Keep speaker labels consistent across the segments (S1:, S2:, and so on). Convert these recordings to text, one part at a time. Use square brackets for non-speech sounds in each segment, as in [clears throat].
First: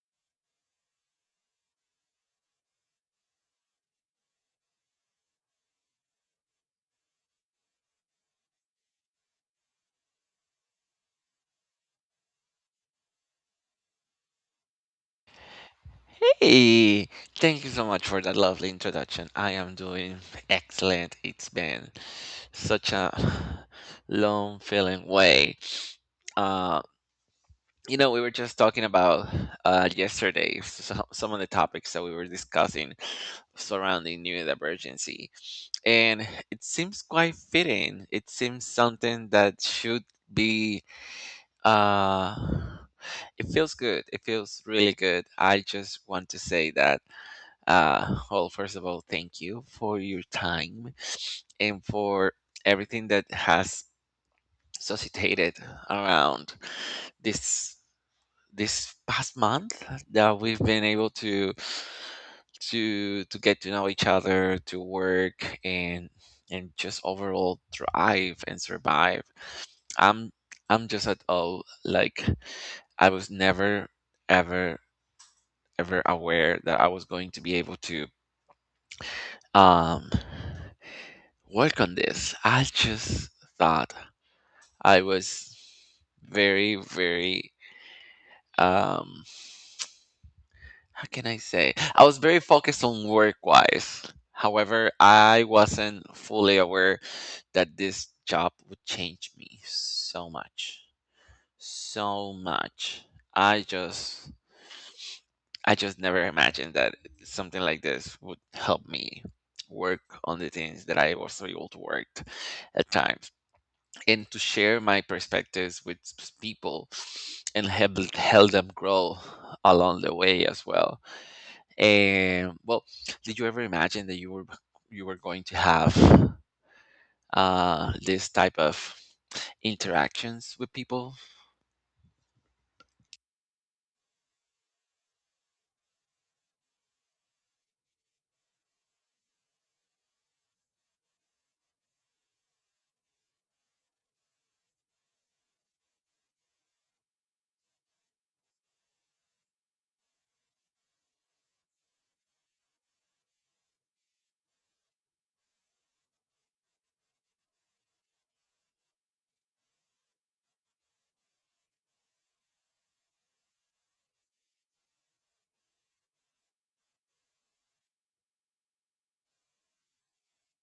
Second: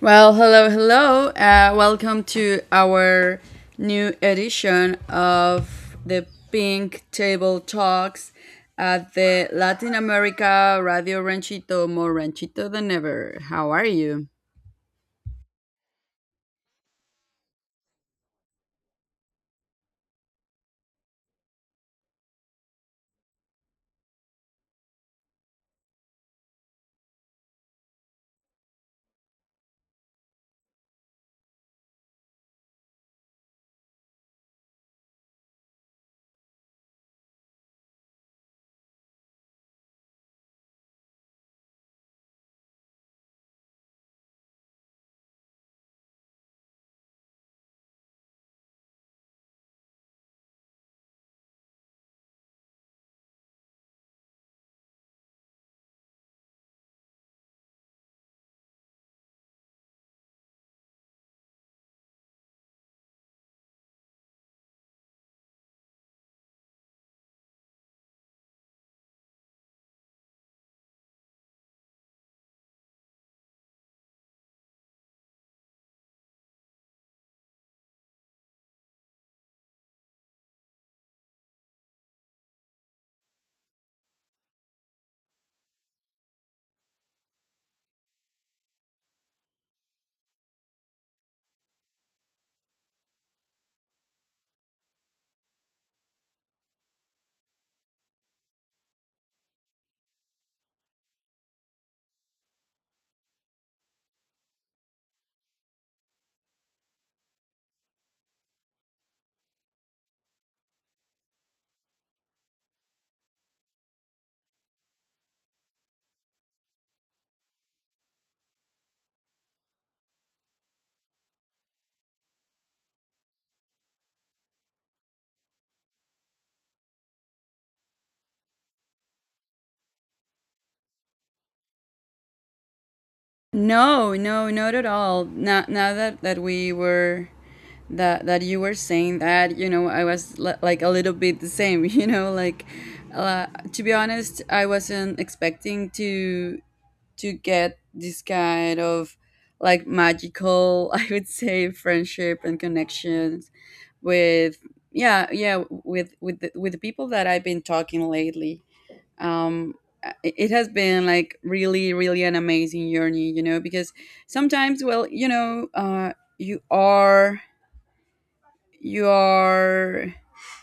S1: Well, hello, hello. Welcome to our new edition of the Pink Table Talks at the Latin America Radio Ranchito, more ranchito than ever. How are you?
S2: Hey, thank you so much for that lovely introduction. I am doing excellent. It's been such a long feeling way. Uh, we were just talking about yesterday so, some of the topics that we were discussing surrounding new emergency, and it seems quite fitting. It seems something that should be, uh, it feels good. It feels really good. I just want to say that. Well, first of all, thank you for your time and for everything that has suscitated around this this past month that we've been able to get to know each other, to work and just overall thrive and survive. I'm I'm just at all like I was never ever ever aware that I was going to be able to um work on this. I just thought I was very, very, um how can I say? I was very focused on work wise. However, I wasn't fully aware that this job would change me so much. So much. I just I just never imagined that something like this would help me work on the things that I was able to work at times, and to share my perspectives with people and help them grow along the way as well. And well, did you ever imagine that you were going to have this type of interactions with people?
S1: No, no, not at all. Now that we were that that you were saying that, you know, I was like a little bit the same. [laughs] You know, like uh, to be honest, I wasn't expecting to get this kind of like magical, [laughs] I would say, friendship and connections with, yeah, yeah, with the people that I've been talking lately. um it has been like really, really an amazing journey, you know, because sometimes, well, you know, you are you are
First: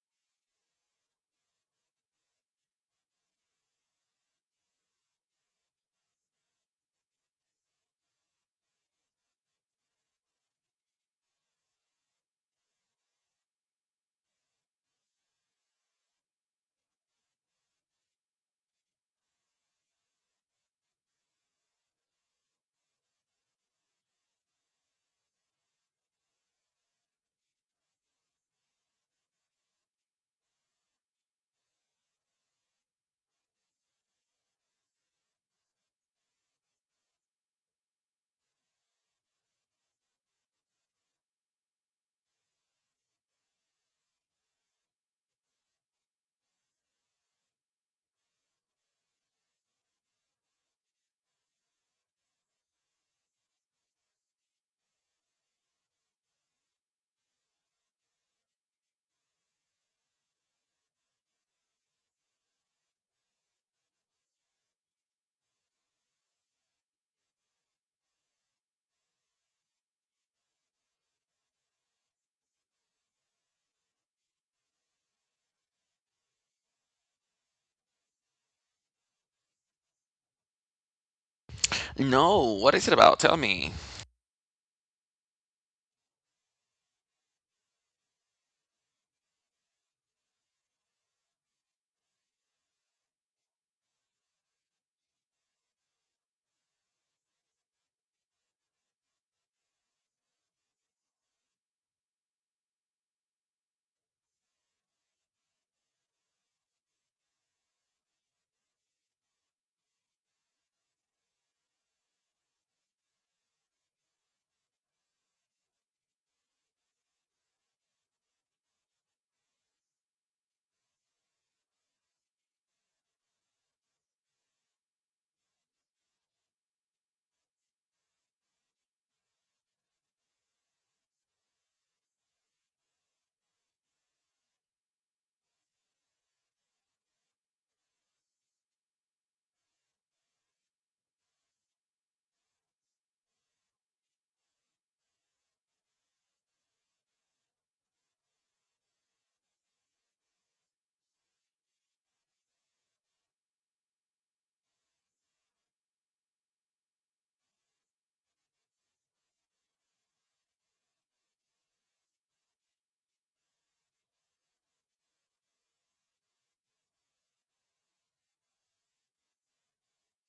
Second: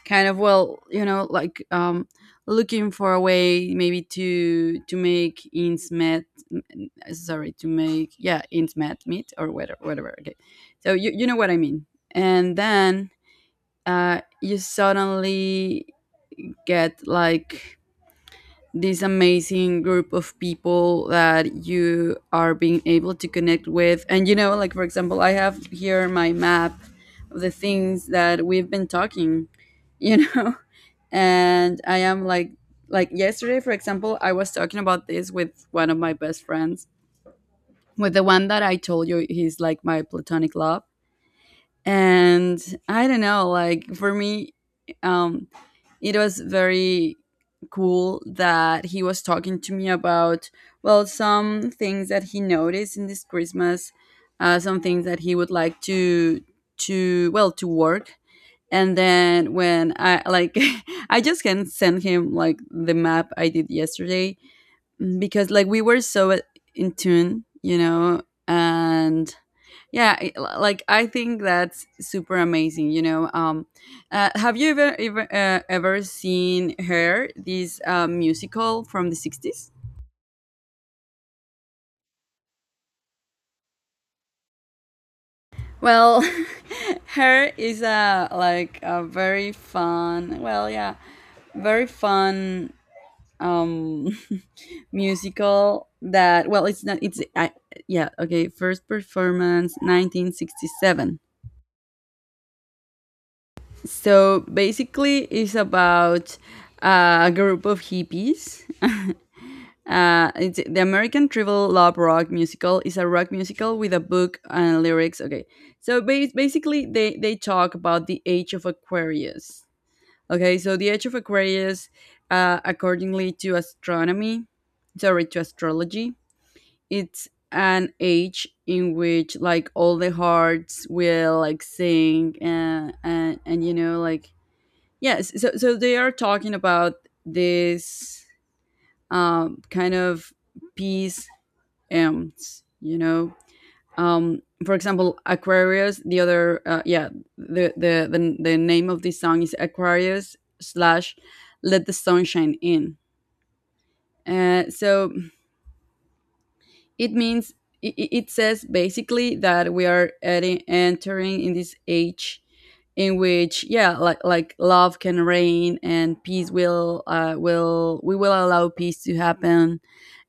S1: kind of, well, you know, like, looking for a way, maybe, to make ends met m- n- sorry, to make yeah ends met meet, or whatever, okay. So you know what I mean. And then you suddenly get like this amazing group of people that you are being able to connect with. And you know, like, for example, I have here my map of the things that we've been talking, you know, [laughs] and I am like, yesterday for example, I was talking about this with one of my best friends, with the one that I told you he's like my platonic love. And I don't know, like, for me, um it was very cool that he was talking to me about, well, some things that he noticed in this Christmas, some things that he would like to, well, to work. And then when I, like, [laughs] I just can send him like the map I did yesterday, because like we were so in tune, you know. And yeah, like I think that's super amazing. You know, have you ever seen Her, this musical from the sixties?
S2: No. What is it about? Tell me.
S1: Well, [laughs] Her is a like a very fun. Well, yeah, very fun, um [laughs] musical that, well, it's not it's I, yeah, okay, first performance 1967. So basically, it's about a group of hippies. [laughs] It's, the American Tribal Love Rock Musical is a rock musical with a book and lyrics. Okay, so basically, they talk about the age of Aquarius. Okay, so the age of Aquarius, accordingly to astronomy, sorry, to astrology, it's an age in which like all the hearts will like sing and, and you know, like, yes, so so they are talking about this, kind of peace ends, you know. For example, Aquarius. The other, yeah, the name of this song is Aquarius slash Let the Sunshine In. So it means, it says basically that we are entering in this age in which, yeah, like love can reign and peace will, will, we will allow peace to happen,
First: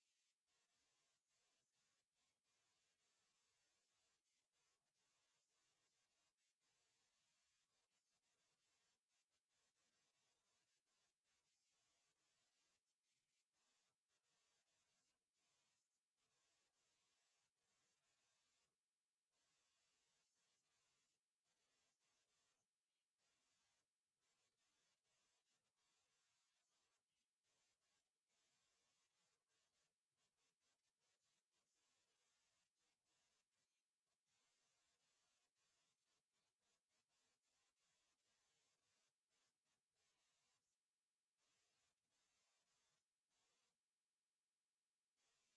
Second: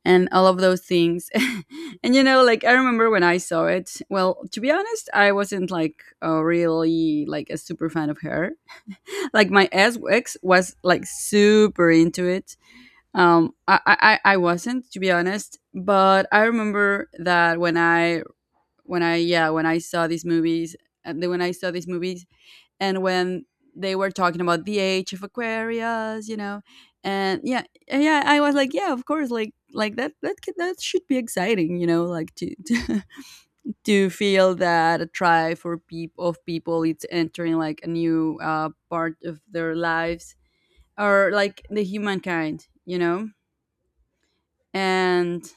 S1: and all of those things. [laughs] And you know, like, I remember when I saw it. Well, to be honest, I wasn't like a really like a super fan of Her. [laughs] Like my ex was like super into it. I wasn't, to be honest, but I remember that when I, yeah, when I saw these movies, and then when I saw these movies and when they were talking about the age of Aquarius, you know, and, yeah, yeah, I was like, yeah, of course, like that that should be exciting, you know, like, [laughs] to feel that a tribe for people of people it's entering like a new, part of their lives, or like the humankind, you know. and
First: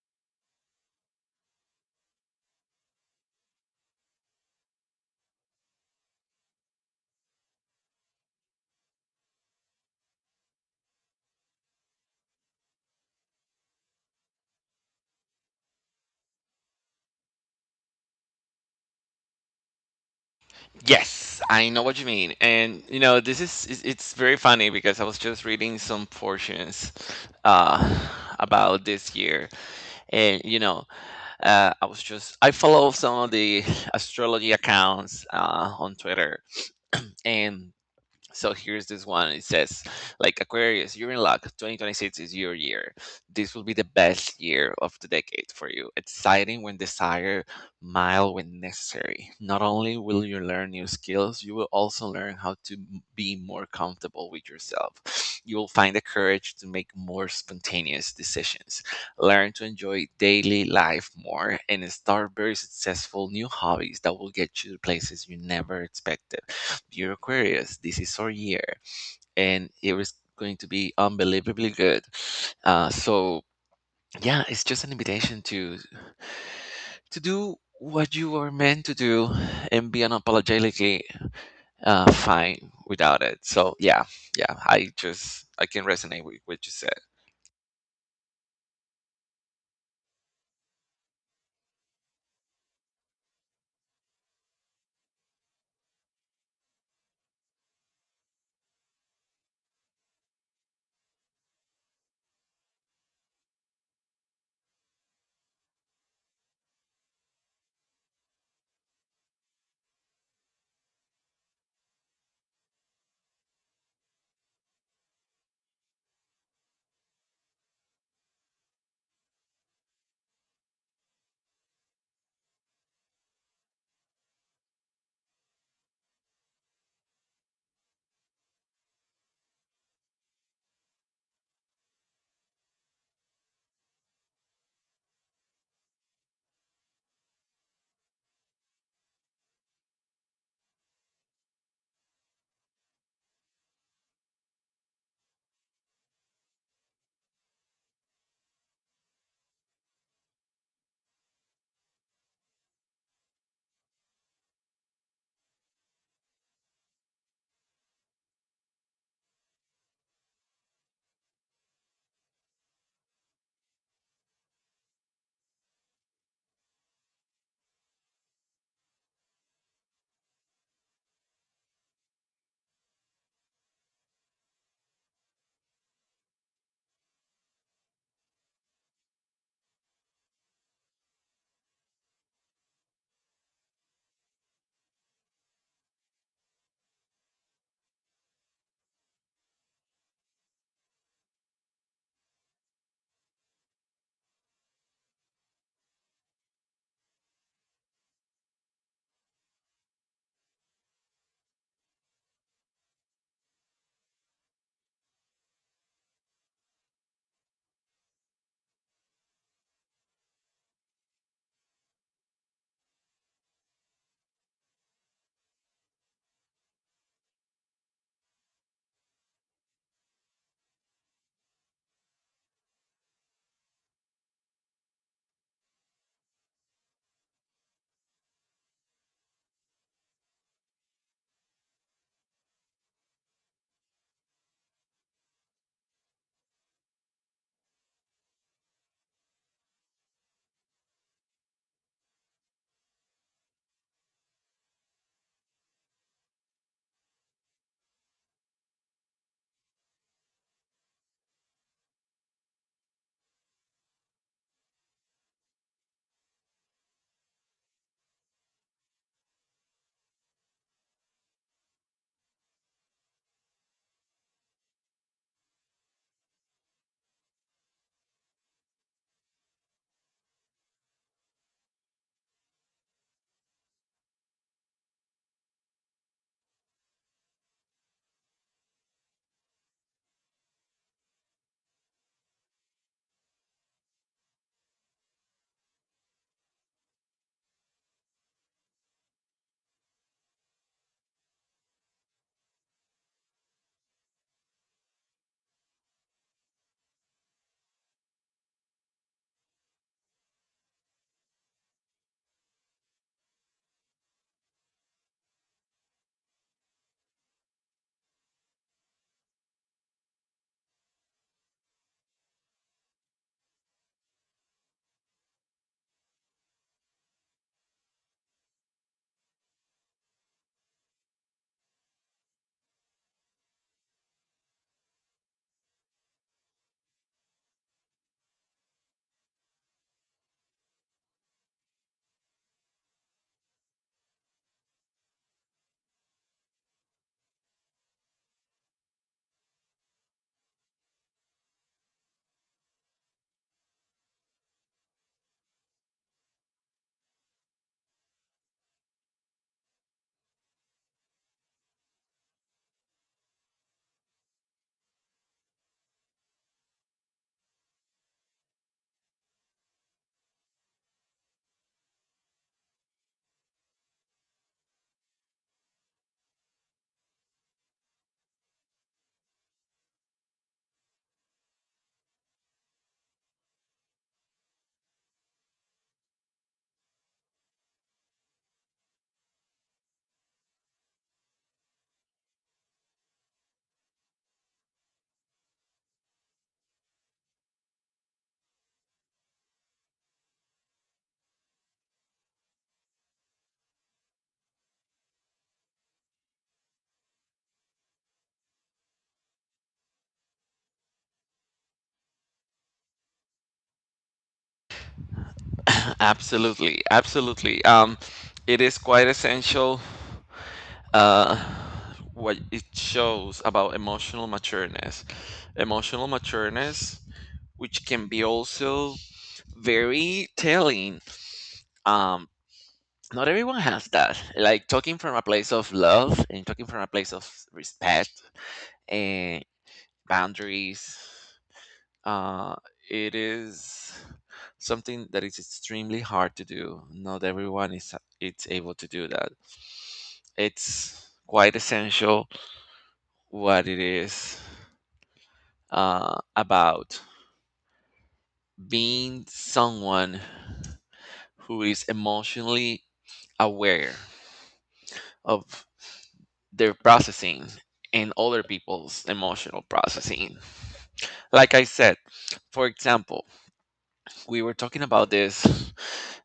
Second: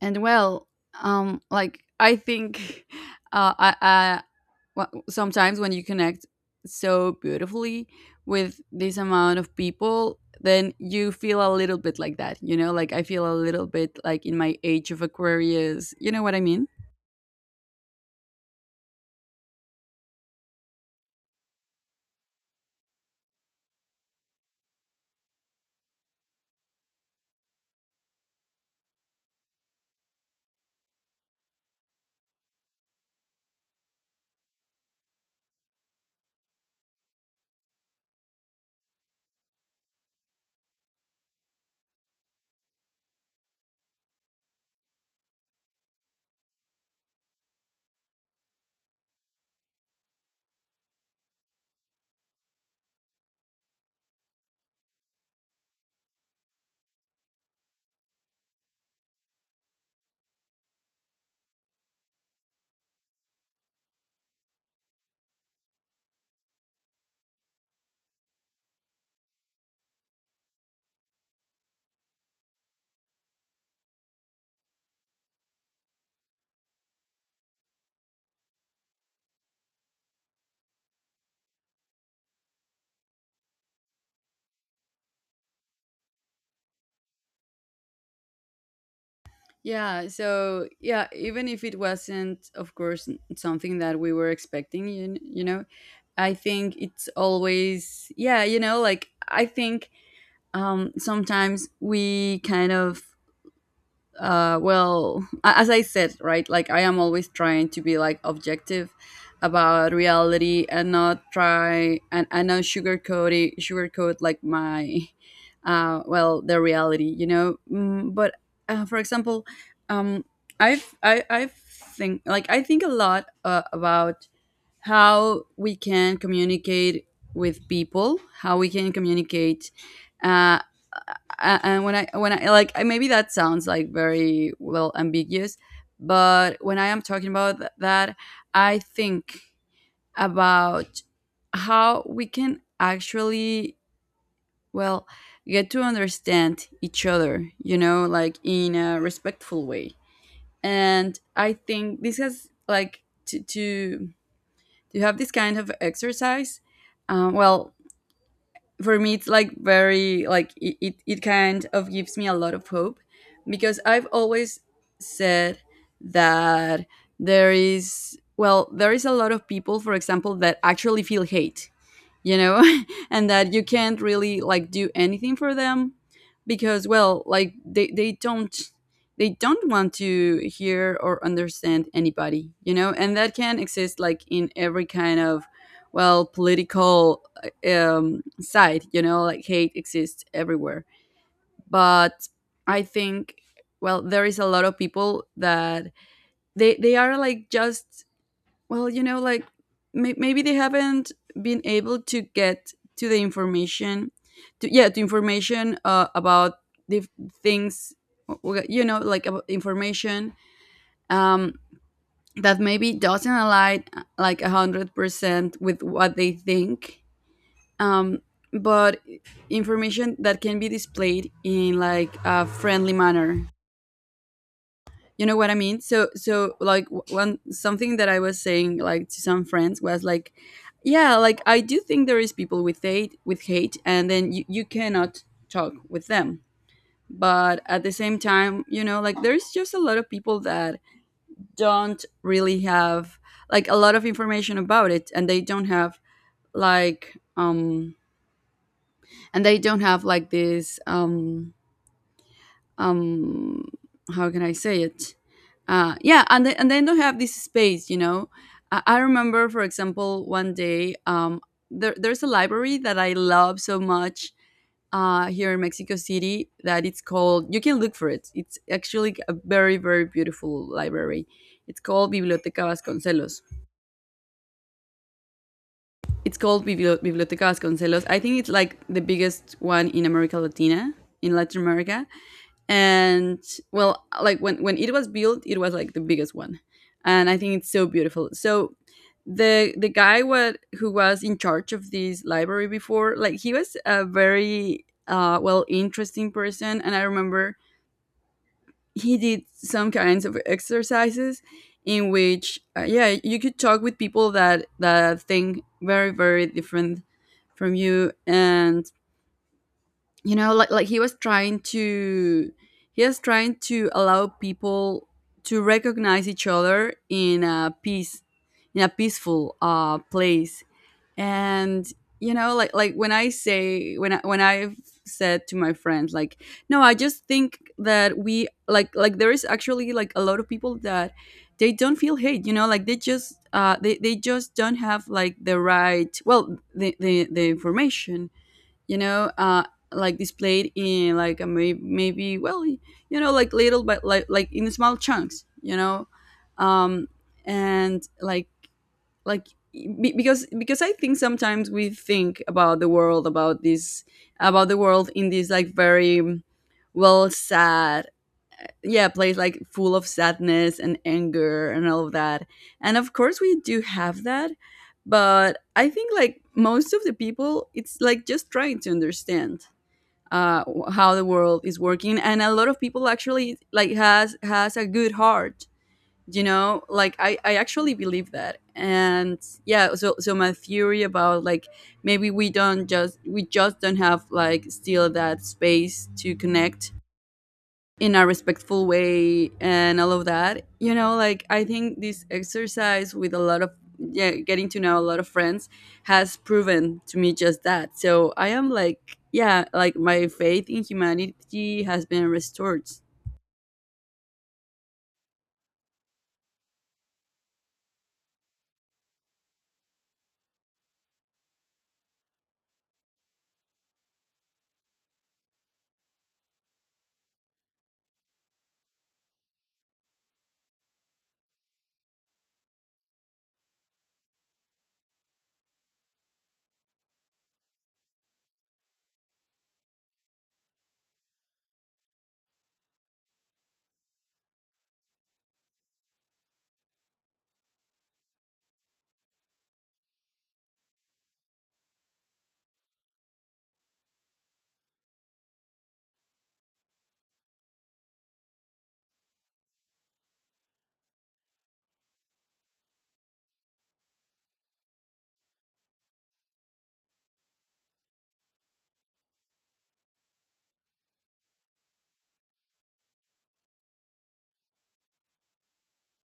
S1: and well, like I think, [laughs] uh i i sometimes when you connect so beautifully with this amount of people, then you feel a little bit like that, you know, like, I feel a little bit like in my age of Aquarius, you know what I mean.
S2: Yes, I know what you mean. And you know, this is it's very funny because I was just reading some portions uh about this year and you know, I was just I follow some of the astrology accounts on Twitter, [clears throat] and so here's this one. It says, like Aquarius, you're in luck. 2026 is your year. This will be the best year of the decade for you. Exciting when desired, mild when necessary. Not only will you learn new skills, you will also learn how to be more comfortable with yourself. You will find the courage to make more spontaneous decisions. Learn to enjoy daily life more and start very successful new hobbies that will get you to places you never expected. You're Aquarius. This is our year, and it was going to be unbelievably good. So yeah, it's just an invitation to do what you are meant to do and be unapologetically, fine without it. So yeah, yeah, I can resonate with what you said.
S1: Yeah, so, yeah, even if it wasn't, of course, something that we were expecting, you, you know, I think it's always, yeah, you know, like, I think, sometimes we kind of, well, as I said, right? Like, I am always trying to be like objective about reality and not try and, not sugarcoat it, sugarcoat like my, well, the reality, you know. Mm, but for example, um, I've think, like, I think a lot, about how we can communicate with people, how we can communicate. Uh, and when I, like, I, maybe that sounds like very, well, ambiguous, but when I am talking about that, I think about how we can actually, well, get to understand each other, you know, like, in a respectful way. And I think this has like to, do you have this kind of exercise? Well, for me, it's like very like, it kind of gives me a lot of hope, because I've always said that, there is, well, there is a lot of people, for example, that actually feel hate, you know, [laughs] and that you can't really like do anything for them, because, well, like they don't, they don't want to hear or understand anybody, you know, and that can exist like in every kind of, well, political, side, you know, like hate exists everywhere. But I think, well, there is a lot of people that they are like just, well, you know, like, maybe they haven't been able to get to the information, to, yeah, to information, about the f- things, you know, like, about information, um, that maybe doesn't align, like 100% with what they think. Um, but information that can be displayed in like a friendly manner, you know what I mean. So, so, like, one, something that I was saying, like, to some friends was like, yeah, like, I do think there is people with hate, with hate, and then you cannot talk with them. But at the same time, you know, like, there's just a lot of people that don't really have like a lot of information about it, and they don't have like, and they don't have like this, um how can I say it? Yeah, and and then don't have this space, you know. I remember, for example, one day, there's a library that I love so much, here in Mexico City, that it's called, you can look for it, it's actually a very, very beautiful library. It's called Biblioteca Vasconcelos. It's called Biblioteca Vasconcelos. I think it's like the biggest one in America Latina, in Latin America. And, well, like when it was built, it was like the biggest one. And I think it's so beautiful. So the guy, what who was in charge of this library before, like, he was a very, well, interesting person. And I remember he did some kinds of exercises in which, yeah, you could talk with people that, think very, very different from you. And you know, like, he was trying to, allow people to recognize each other in a peace, in a peaceful, place. And you know, like, when I say, when I, when I've said to my friends, like, no, I just think that we, like, there is actually like a lot of people that they don't feel hate, you know, like, they just, they, just don't have like the right, well, the, the information, you know. Like, displayed in like a, maybe, well, you know, like, little, but like, in small chunks, you know. um and like, like because, I think sometimes we think about the world, about this, about the world in this like very, well, sad, yeah, place, like full of sadness and anger and all of that. And of course we do have that, but I think, like, most of the people, it's like just trying to understand, uh, how the world is working. And a lot of people actually, like, has a good heart, you know, like, I actually believe that. And yeah, so, so my theory about, like, maybe we don't just, we just don't have like still that space to connect in a respectful way, and all of that, you know. Like, I think this exercise with a lot of, yeah, getting to know a lot of friends, has proven to me just that. So I am like, yeah, like my faith in humanity has been restored.
S2: [laughs] Absolutely, absolutely. It is quite essential, uh, what it shows about emotional matureness. Emotional matureness, which can be also very telling. Um, Not everyone has that. Like talking from a place of love and talking from a place of respect and boundaries. Uh, it is something that is extremely hard to do. Not everyone is it's able to do that. It's quite essential what it is, about being someone who is emotionally aware of their processing and other people's emotional processing. Like I said, for example, we were talking about this,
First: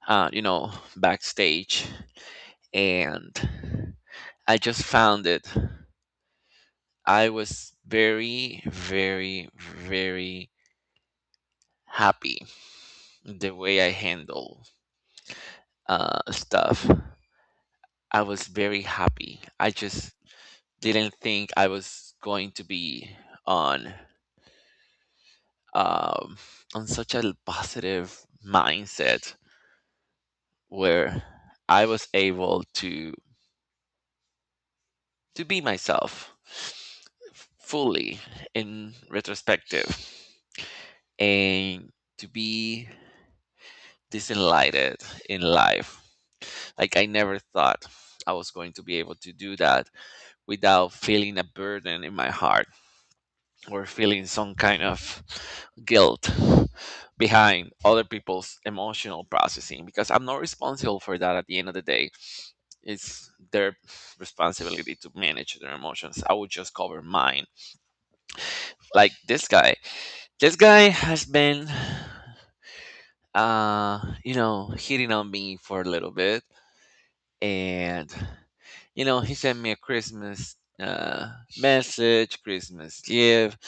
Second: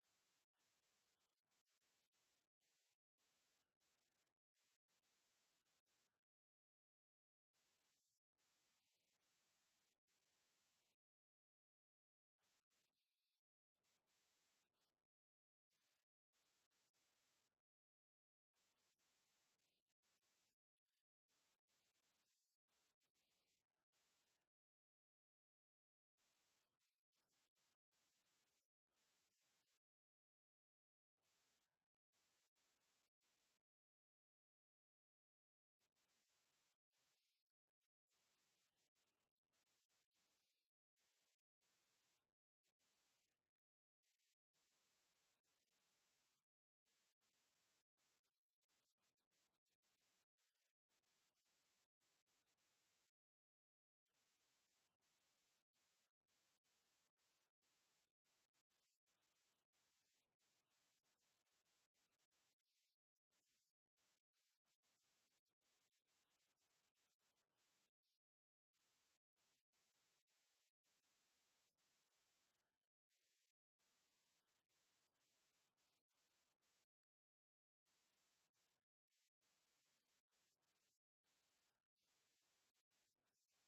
S2: you know, backstage, and I just found it. I was very, very, very happy the way I handle stuff. I was very happy. I just didn't think I was going to be on, um, such a positive mindset where I was able to be myself fully in retrospective, and to be this enlightened in life. Like I never thought I was going to be able to do that without feeling a burden in my heart or feeling some kind of guilt behind other people's emotional processing, because I'm not responsible for that at the end of the day. It's their responsibility to manage their emotions. I would just cover mine. Like this guy. This guy has been, you know, hitting on me for a little bit. And, you know, he sent me a Christmas message, Christmas gift.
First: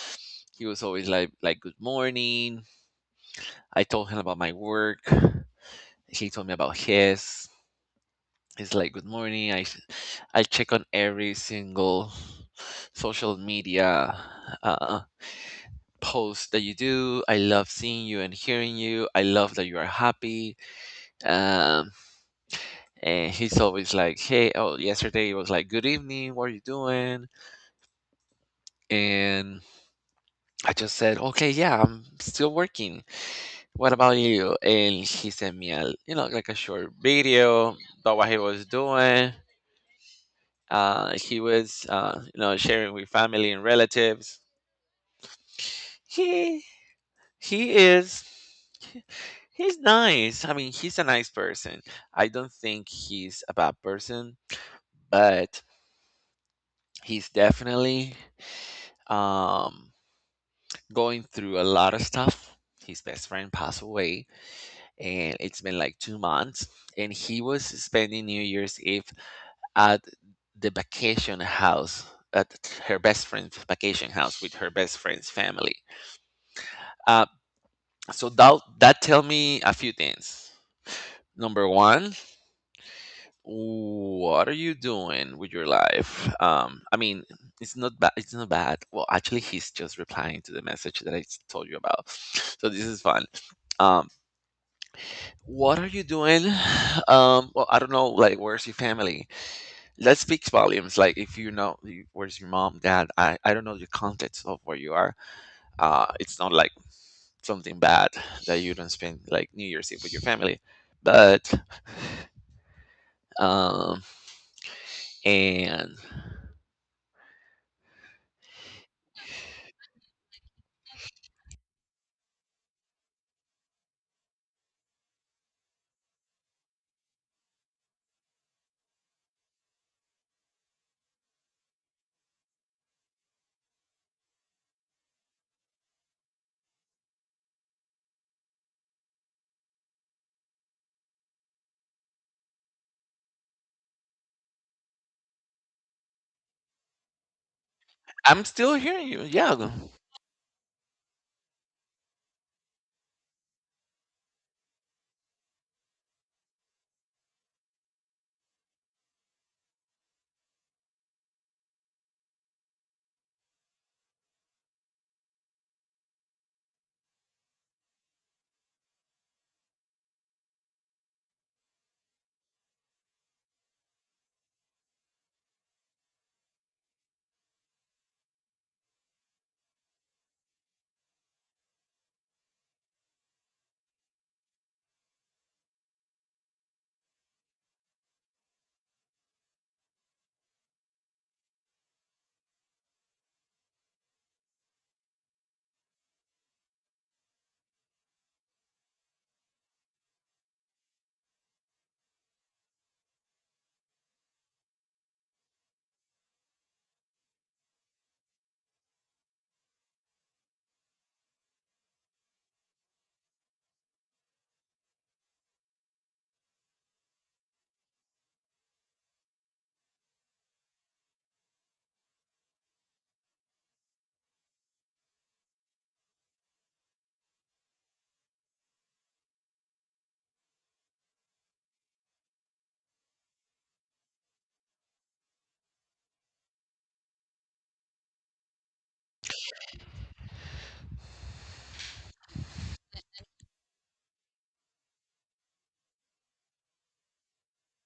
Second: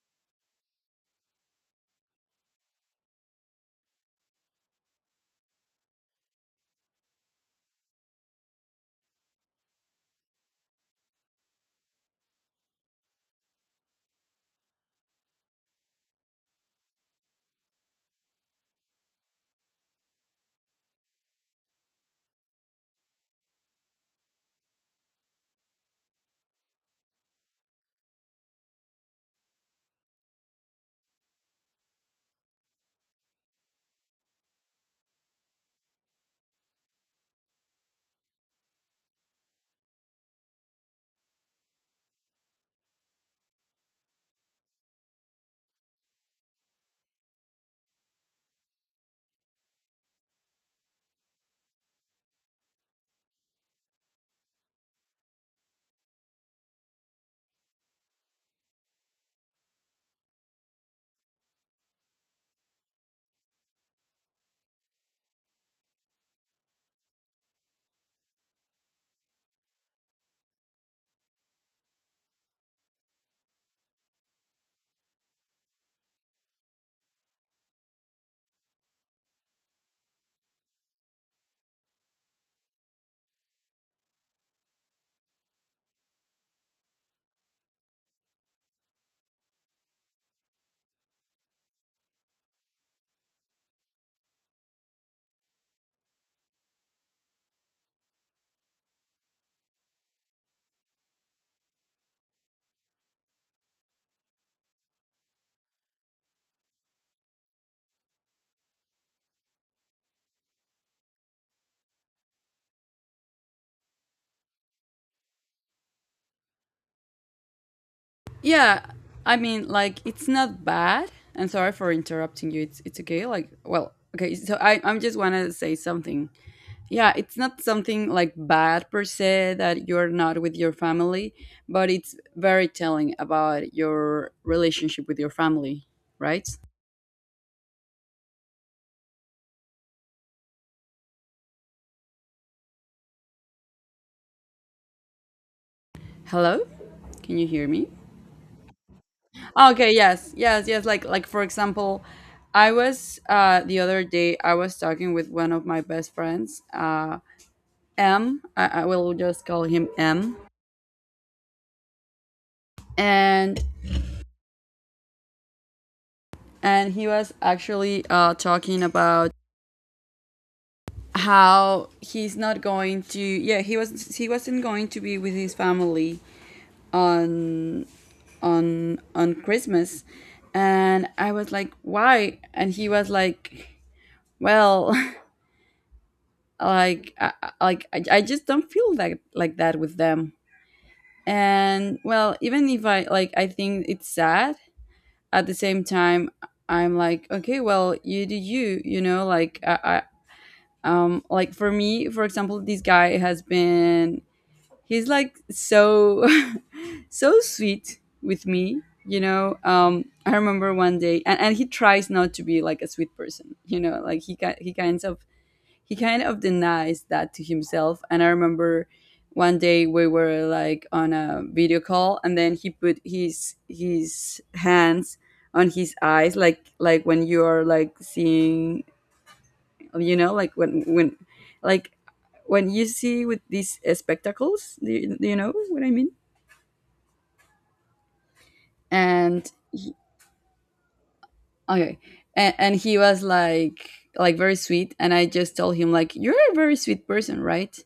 S2: He was always like, good morning. I told him about my work. He told me about his. He's like, good morning. I check on every single social media uh, post that you do. I love seeing you and hearing you. I love that you are happy. Um, and he's always like, "Hey, oh, yesterday it was like, good evening, what are you doing?" And I just said, "Okay, yeah, I'm still working. What about you?" And he sent me a, like a short video about what he was doing. He was, sharing with family and relatives. He he is. He's nice. I mean, he's a nice person. I don't think he's a bad person, but he's definitely, um going through a lot of stuff. His best friend passed away, and it's been like 2 months. And he was spending New Year's Eve at the vacation house, at her best friend's vacation house with her best friend's family. Uh, so that tell me a few things. Number one, what are you doing with your life? I mean, it's not bad. It's not bad. Well, actually, he's just replying to the message that I told you about. So this is fun. Um, What are you doing? Well, I don't know, like, where's your family? That speaks volumes. Like, if you know, where's your mom, dad? I don't know the context of where you are. It's not like something bad that you don't spend like New Year's Eve with your family, but, um, and
S1: Yeah, I mean, like, it's not bad. I'm sorry for interrupting you. It's okay. Like, well, okay, so I'm just want to say something. Yeah, it's not something like bad per se that you're not with your family, but it's very telling about your relationship with your family, right? Hello, can you hear me?
S2: I'm still hearing you. Yeah,
S1: Okay, yes, yes, yes, like for example, I was the other day I was talking with one of my best friends, M. I will just call him M. and and he was actually talking about how he's not going to, yeah, he wasn't going to be with his family on, on Christmas. And I was like, why? And he was like, well, [laughs] like I just don't feel like that with them. And, well, even if I, like, I think it's sad. At the same time I'm like, okay, well, you do you, you know, like, I Like, for me, for example, this guy has been, he's like so, [laughs] so sweet with me, you know. I remember one day, and he tries not to be like a sweet person, you know, like, he kind of denies that to himself. And I remember one day we were like on a video call, and then he put his hands on his eyes, like when you are like seeing, you know, like, like when you see with these spectacles. Do you know what I mean? And okay. And he was like very sweet, and I just told him, like, you're a very sweet person, right?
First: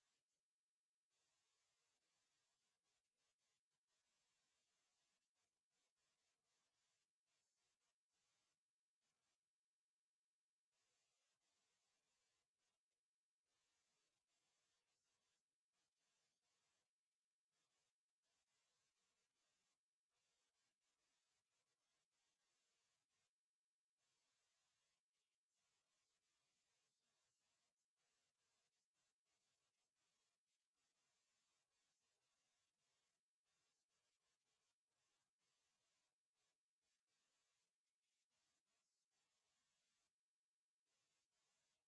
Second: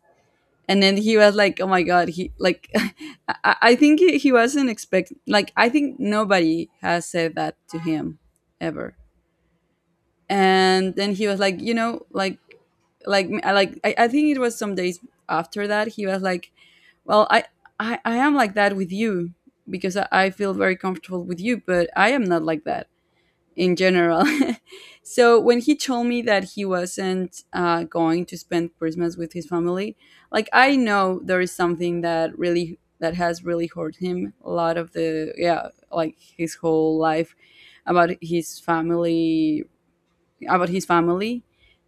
S1: And then he was like, oh my god, he like [laughs] I think he wasn't expect, like I think nobody has said that to him, ever. And then he was like, you know, like, like I think it was some days after that he was like, well, I am like that with you because I feel very comfortable with you, but I am not like that in general. [laughs] So when he told me that he wasn't going to spend Christmas with his family, like I know there is something that really, that has really hurt him a lot of the, yeah, like his whole life, about his family about his family.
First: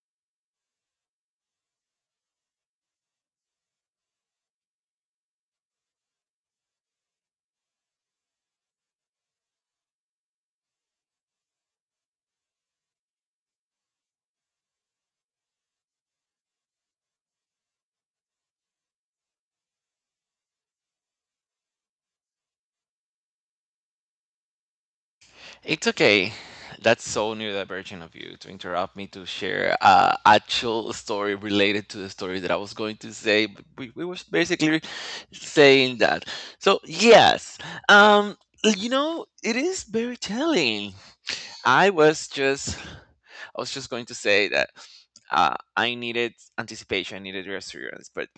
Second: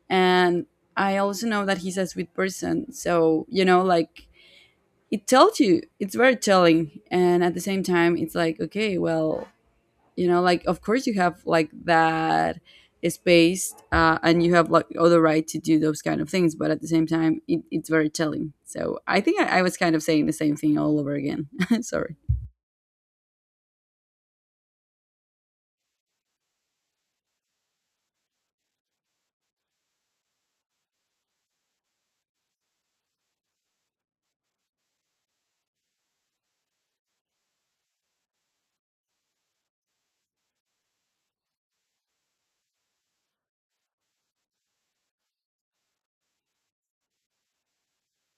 S1: And I also know that he's a sweet person. So, you know, like, it tells you, it's very telling. And at the same time, it's like, okay, well, you know, like, of course you have like that space, and you have like all the right to do those kind of things. But at the same time, it's very telling. So I think I was kind of saying the same thing all over again. [laughs] Sorry.
S2: it's okay. That's so neurodivergent of you to interrupt me to share a actual story related to the story that I was going to say. But we were basically saying that. So yes, um, you know, it is very telling. I was just, I was just going to say that, I needed anticipation, I needed reassurance, but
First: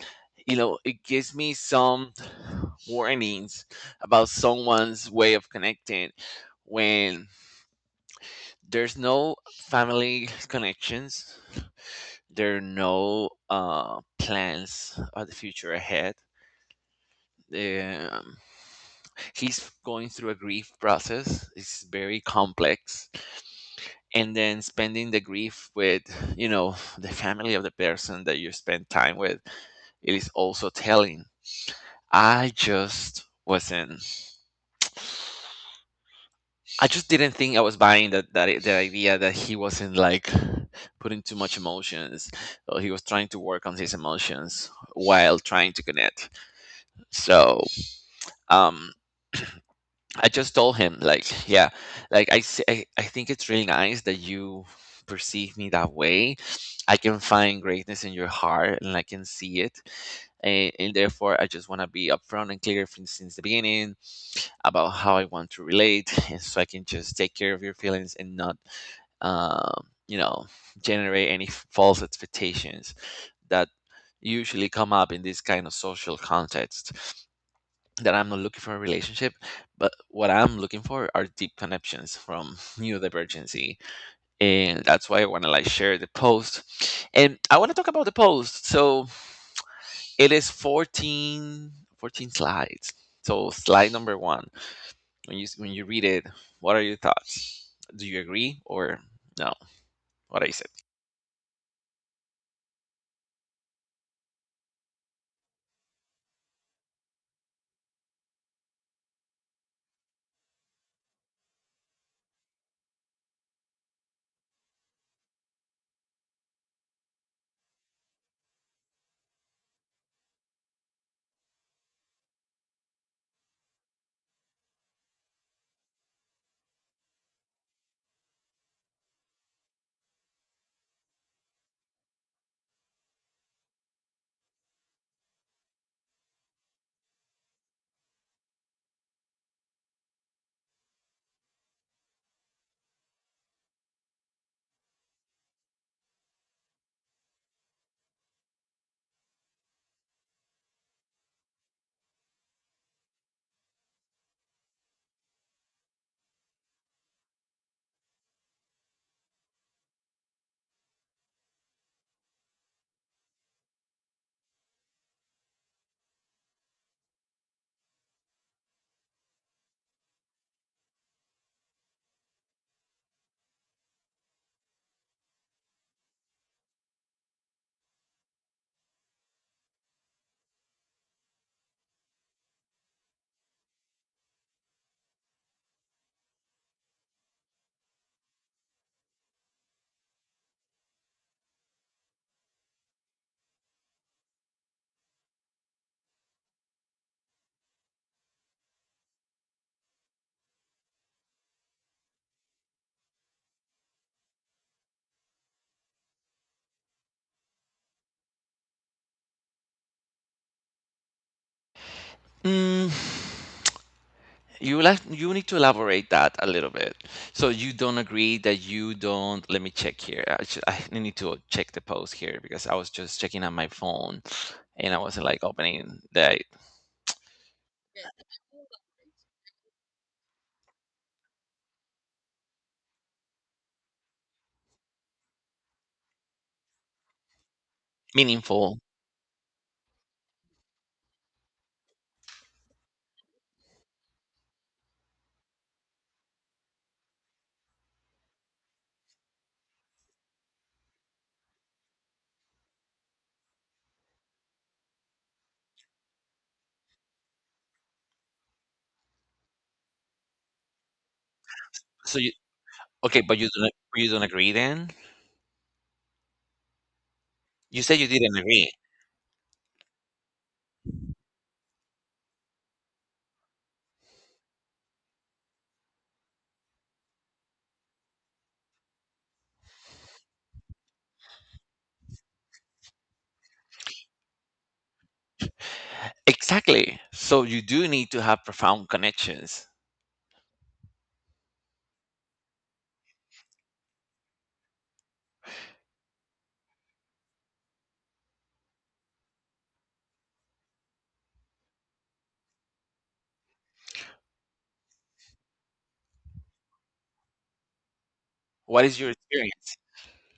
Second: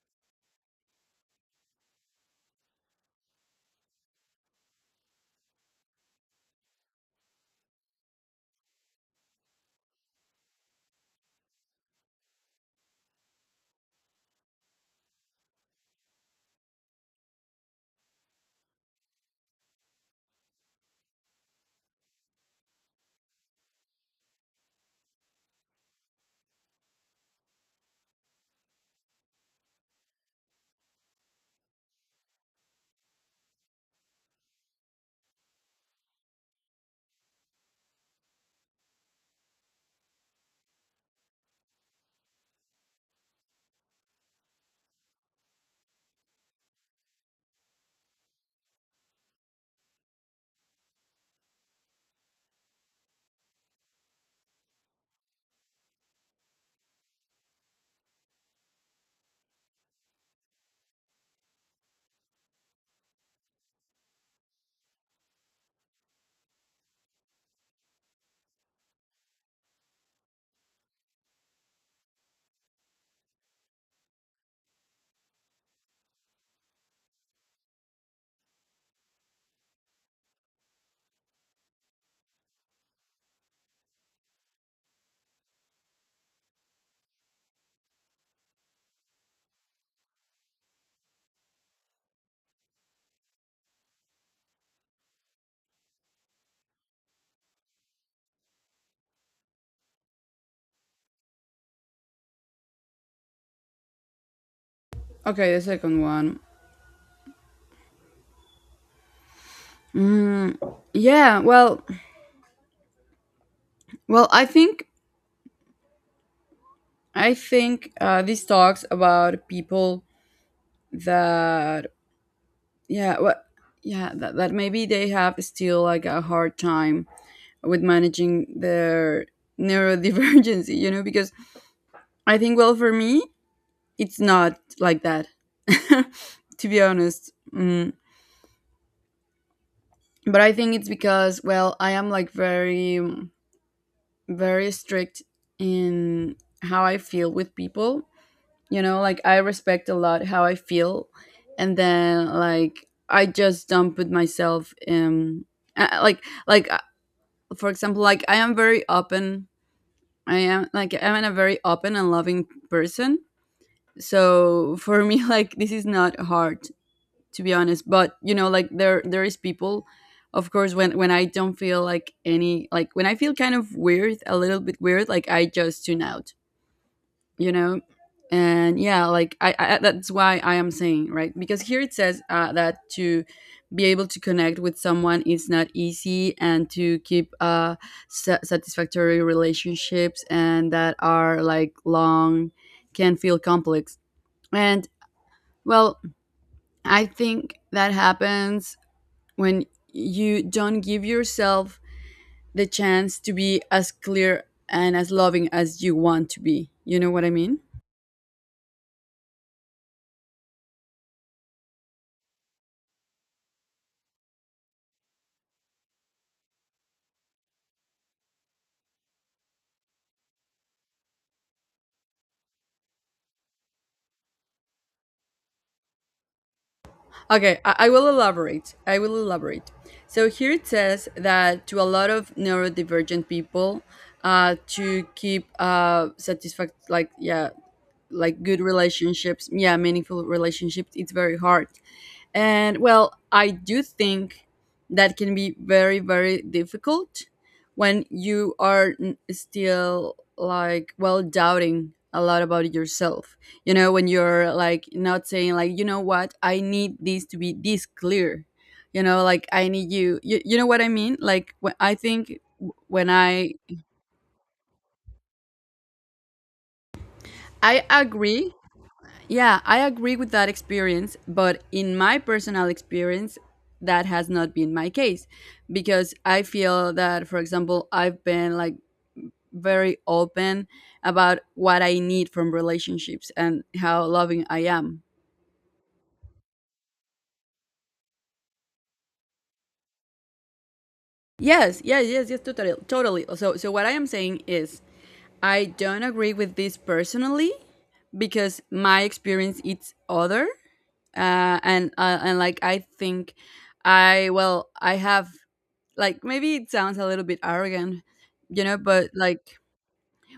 S2: it gives me some warnings about someone's way of connecting, when there's no family connections, there are no plans of the future ahead. um, he's going through a grief process. It's very complex, and then spending the grief with, the family of the person that you spend time with, it is also telling. i just wasn't I just didn't think I was buying the idea that he wasn't like putting too much emotions, or he was trying to work on his emotions while trying to connect. So, um, I just told him like, yeah, like, I, s- I think it's really nice that you perceive me that way. I can find greatness in your heart, and I can see it. And, therefore, I just want to be upfront and clear from, since the beginning, about how I want to relate, and so I can just take care of your feelings and not, you know, generate any false expectations that usually come up in this kind of social context. That I'm not looking for a relationship, but what I'm looking for are deep connections from [laughs] neurodivergency, and that's why I want to like share the post. And I want to talk about the post. So it is 14 slides. So slide number one. When you read it, what are your thoughts? Do you agree or no? What I said.
S1: Okay, the second one. Mm. Yeah, I think, this talks about people that, yeah, well, yeah, that maybe they have still like a hard time with managing their neurodivergency, you know, because I think, well, for me it's not like that, [laughs] to be honest, But I think it's because, well, I am like very, very strict in how I feel with people, you know. Like, I respect a lot how I feel, and then, like, I just don't put myself in, like for example, like, I am very open. I am like, I'm a very open and loving person. So for me, [laughs] like, this is not hard, to be honest. But you know, like, there is people, of course, when I don't feel like any, like, when I feel kind of weird, a little bit weird, like, I just tune out, you know. And, yeah, like, I that's why I am saying, right? Because here it says, that to be able to connect with someone is not easy, and to keep satisfactory relationships, and that are like long, can feel complex. And, well, I think that happens when you don't give yourself the chance to be as clear and as loving as you want to be. You know what I mean?
S2: Mm, you, you need to elaborate that a little bit. So you don't agree that you don't. Let me check here. I need to check the post here because I was just checking on my phone, and I wasn't like opening the
S1: Okay, I will elaborate. I will elaborate. So here it says that to a lot of neurodivergent people, to keep, satisfact like, yeah, like good
S2: meaningful.
S1: relationships, yeah, meaningful relationships, it's very hard. And, well, I do think that can be very, very difficult when you are still, like, well, doubting a lot about yourself. You know, when you're like not saying, like, you know what, I need this to be this clear. You know, like, I need you. You know what I mean? Like, when, I
S2: So
S1: think, when
S2: but
S1: I.
S2: you don't agree then? You
S1: I
S2: said you didn't
S1: agree.
S2: agree.
S1: Yeah, I agree with that experience, but in my personal experience, that has not been my case, because I feel that, for example, I've been like very open about what I need from relationships and how loving I am.
S2: Exactly. So you do need to have profound connections.
S1: Yes, yes, yes, yes, totally, totally. So what I am saying is, I don't agree with this personally because my experience it's other, and, like, I think, I well, I have, like, maybe it sounds a little bit arrogant, you know,
S2: What is
S1: but,
S2: your
S1: like,
S2: experience?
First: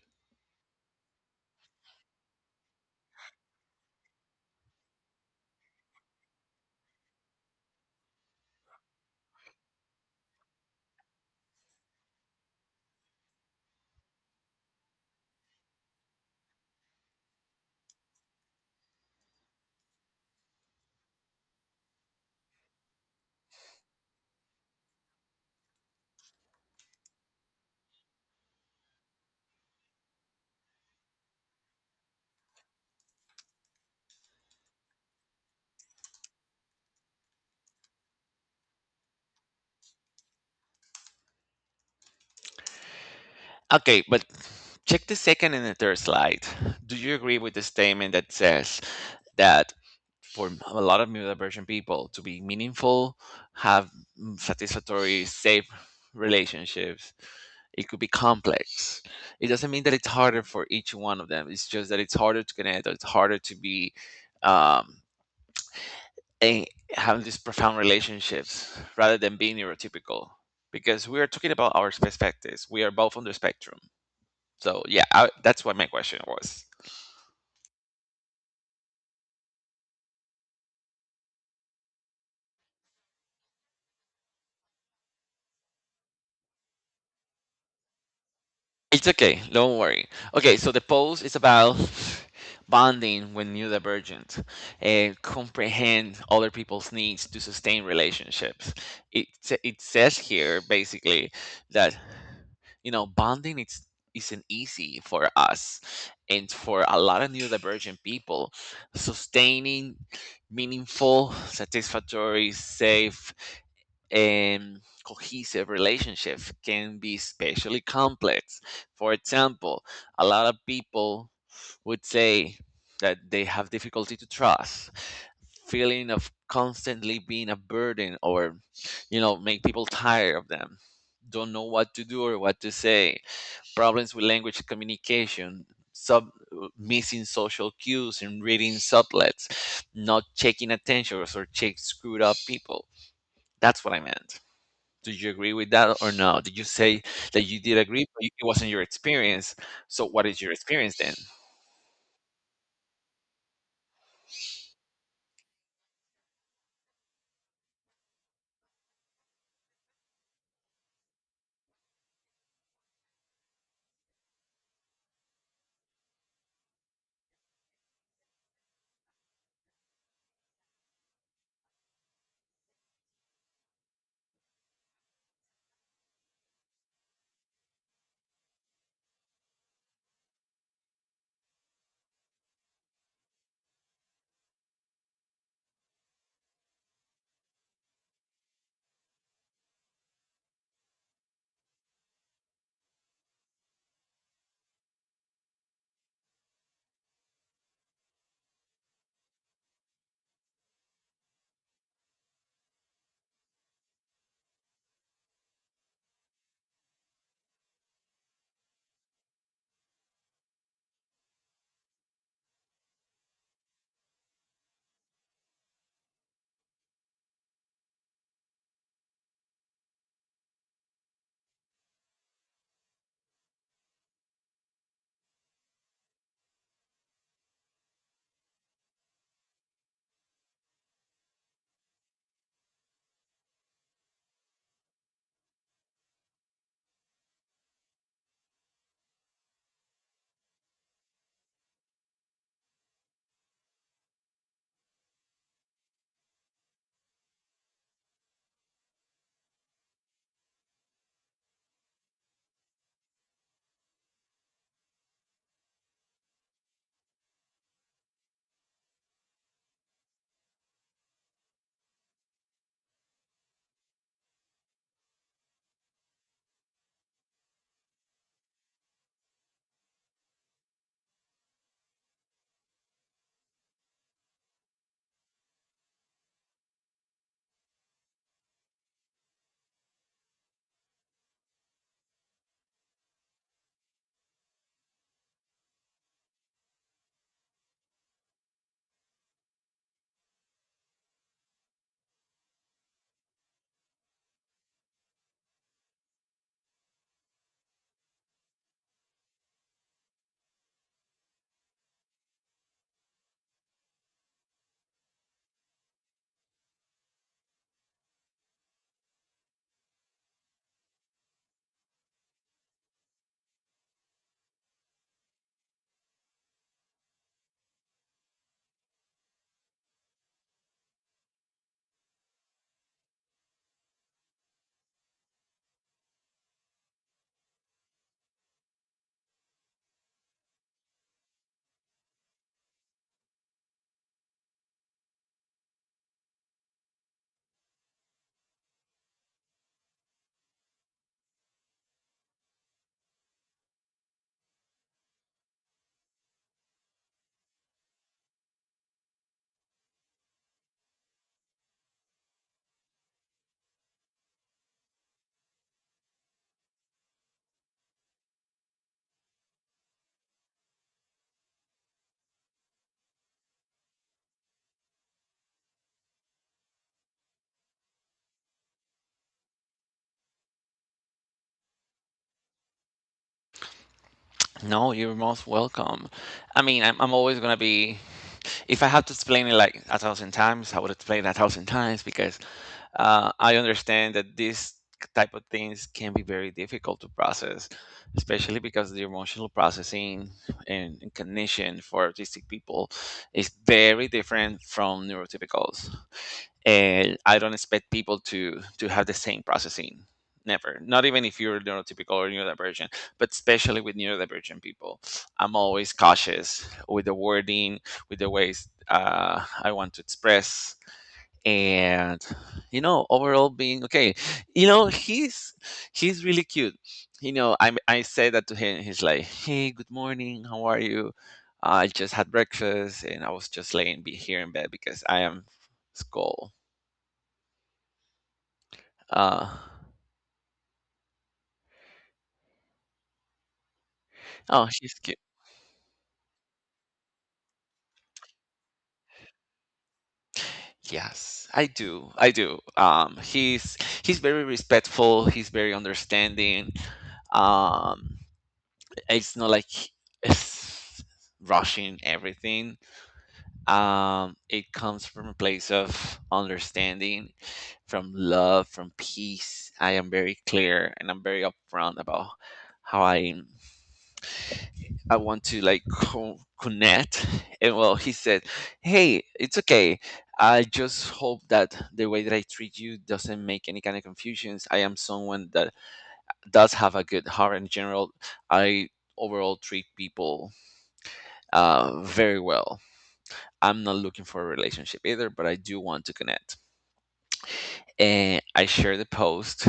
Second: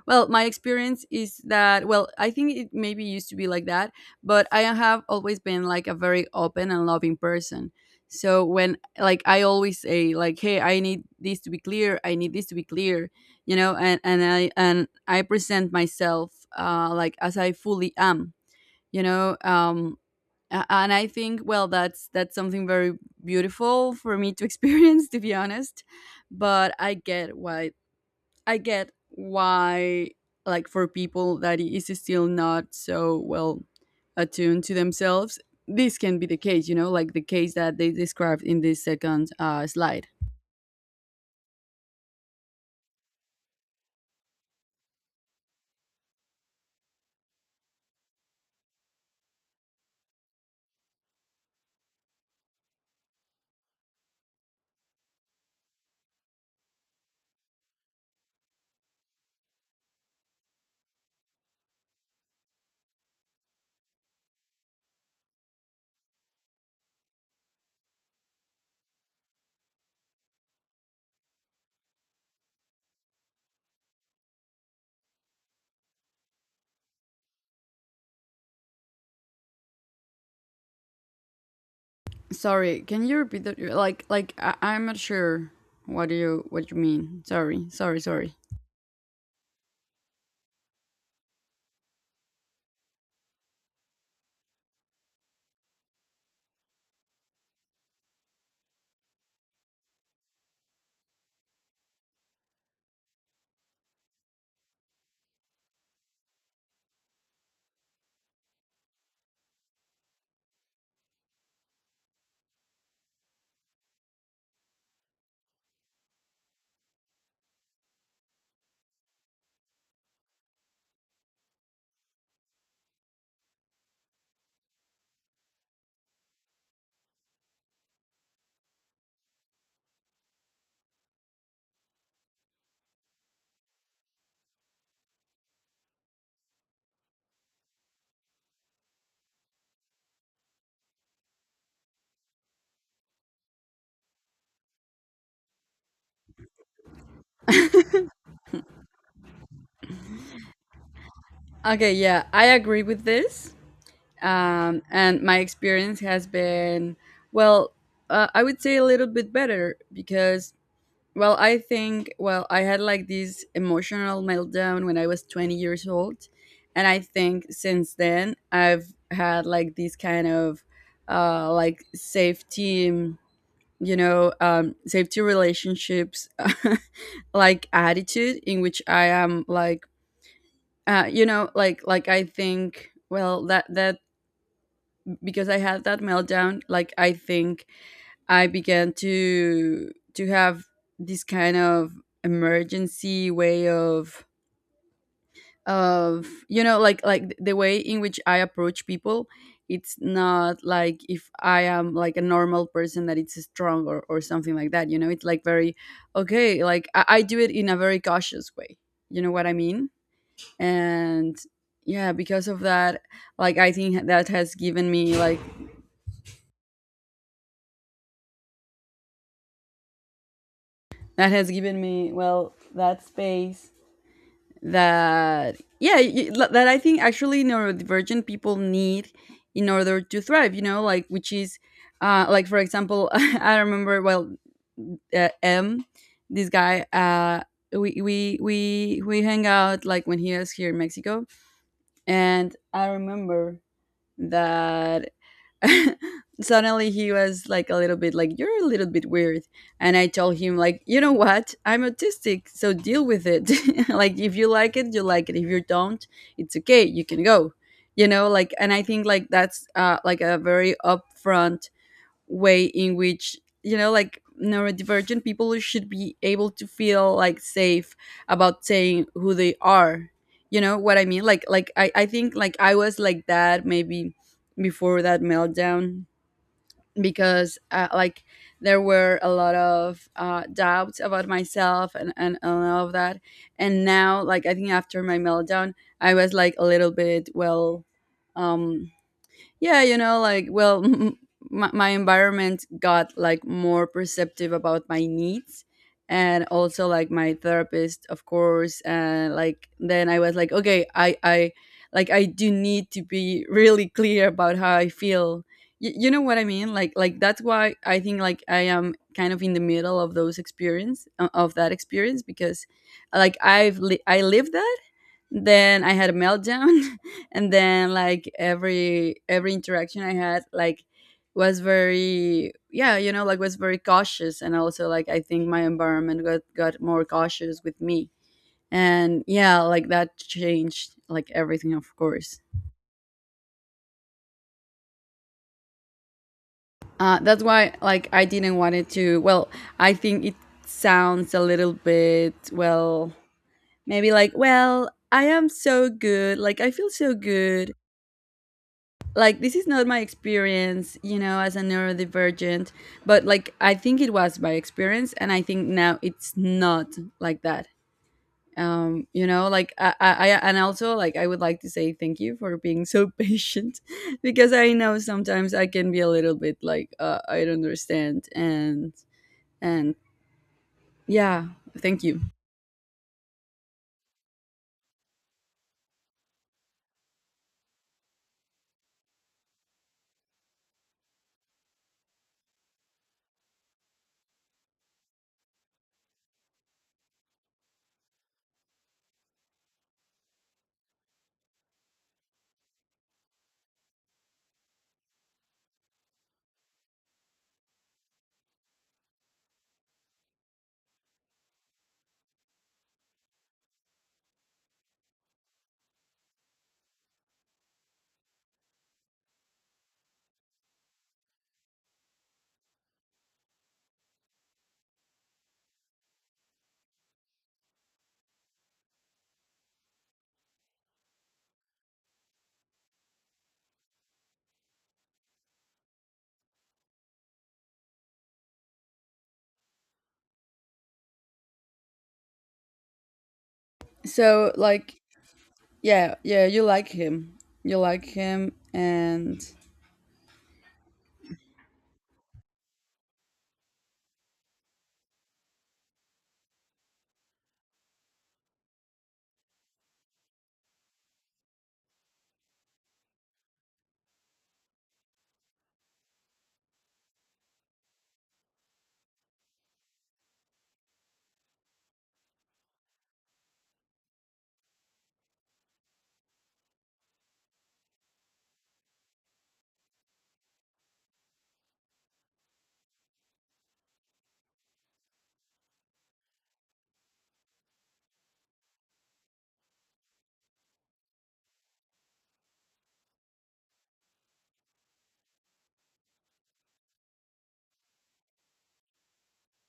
S1: well, my experience is that, well, I think it maybe used to be like that, but I have always been like a very open and loving person. So when, like, I always say, like, hey, I need this to be clear, I need this to be clear, you know. And I present myself, like, as I fully am, you know. And I think, well, that's something very beautiful for me to experience, [laughs] to be honest. But I get why. I get why. Like, for people that is still not so well attuned to themselves, this can be the case, you know, like the case that they described in this second slide.
S2: Okay, but check the second and the third slide. Do you agree with the statement that says, that for a lot of neurodivergent people to be meaningful, have, satisfactory, safe relationships. It could be complex. It doesn't mean that it's harder for each one of them. It's just that it's harder to connect. Or it's harder to be, um, a, having these profound relationships rather than being neurotypical, because we are talking about our perspectives. We are both on the spectrum. So yeah, that's what my question was.
S1: Sorry, can you repeat that? Like I'm not sure what you mean. Sorry, sorry, sorry.
S2: It's okay. Don't worry. Okay, so the post is about bonding when new divergent and comprehend other people's needs to sustain relationships. It says here basically that bonding it's isn't easy for us, and for a lot of new divergent people, sustaining meaningful, satisfactory, safe, cohesive relationship can be especially complex. For example, a lot of people would say that they have difficulty to trust, feeling of constantly being a burden or, make people tired of them, don't know what to do or what to say, problems with language communication. Sub missing social cues and reading sublets, not checking attentions or check screwed up people. That's what I meant. Do you agree with that or no? Did you say that you did agree, but it wasn't your experience? So what is your experience then?
S1: Okay, yeah, I agree with this. And my experience has been, well, I would say a little bit better because, well, I think, well, I had like this emotional meltdown when I was 20 years old. And I think since then I've had like this kind of, like, safety, you know, safety relationships [laughs] like attitude in which I am like, you know, like, I think, well, that because I had that meltdown, like I think I began to have this kind of emergency way of you know, like, the way in which I approach people. It's not like if I am like a normal person that it's strong, or something like that. You know, it's like very okay. Like, I do it in a very cautious way. You know what I mean? And, yeah, because of that, like, I think that has given me, well, that space that, yeah, that I think actually neurodivergent people need in order to thrive. You know, like, which is, like, for example, [laughs] I remember, well, M, this guy. We hang out like when he was here in Mexico, and I remember that, [laughs] suddenly he was like a little bit like, you're a little bit weird, and I told him, like, you know what, I'm autistic, so deal with it. [laughs] Like, if you like it, you like it. If you don't, it's okay, you can go, you know. Like, and I think, like, that's, like, a very upfront way in which, you know, like, neurodivergent people should be able to feel like safe about saying who they are. You know what I mean? Like I think, like, I was like that, maybe, before that meltdown, because, like, there were a lot of doubts about myself, and all of that. And now, like, I think after my meltdown, I was like a little bit, well, um yeah, you know, like, well. [laughs] My environment got like more perceptive about my needs, and also, like, my therapist, of course. And, like, then I was like, okay, I like I do need to be [laughs] really clear about how I feel. You know what I mean? Like that's why I think, like, I am kind of in the middle of of that experience. Because, like, I lived that, then I had a meltdown. [laughs] And then, like, every interaction I had, like, was very, yeah, like, was very cautious. And also, like, I think my environment got more cautious with me. And, yeah, like, that changed like everything, of course. That's why, like, I didn't want it to... well, I think it Sounds a little bit, well, maybe like, well, I am so good, like I feel so good. Like this is not my experience, you know, as a neurodivergent, but like I think it was my experience and I think now it's not like that. You know, like and also like I would like to say thank you for being so [laughs] patient because I know sometimes I can be a little bit like I don't understand. And Yeah, thank you.
S2: No, you're most welcome. I mean, I'm always going to be, if I have to explain it like 1,000 times, I would explain it 1,000 times because I understand that these type of things can be very difficult to process, especially because the emotional processing and cognition for autistic people is very different from neurotypicals. And I don't expect people to have the same processing. Never. Not even if you're neurotypical or neurodivergent, but especially with neurodivergent people, I'm always cautious with the wording, with the ways I want to express, and you know, overall being okay. You know, he's really cute. You know, I say that to him. He's like, "Hey, good morning. How are you? I just had breakfast and I was just laying be here in bed because I am school." Uh,
S1: So
S2: oh, she's
S1: like,
S2: cute.
S1: yeah, yeah, you like him, you like him. And,
S2: Yes, I do. I do. He's he's very respectful. He's very understanding. Um, it's not like it's rushing everything. It comes from a place of understanding, from love, from peace. I am very clear and I'm very upfront about how I am. I want to like connect. And well, he said, "Hey, it's okay. I just hope that the way that I treat you doesn't make any kind of confusions. I am someone that does have a good heart in general. I overall treat people very well. I'm not looking for a relationship either, but I do want to connect." And I share the post.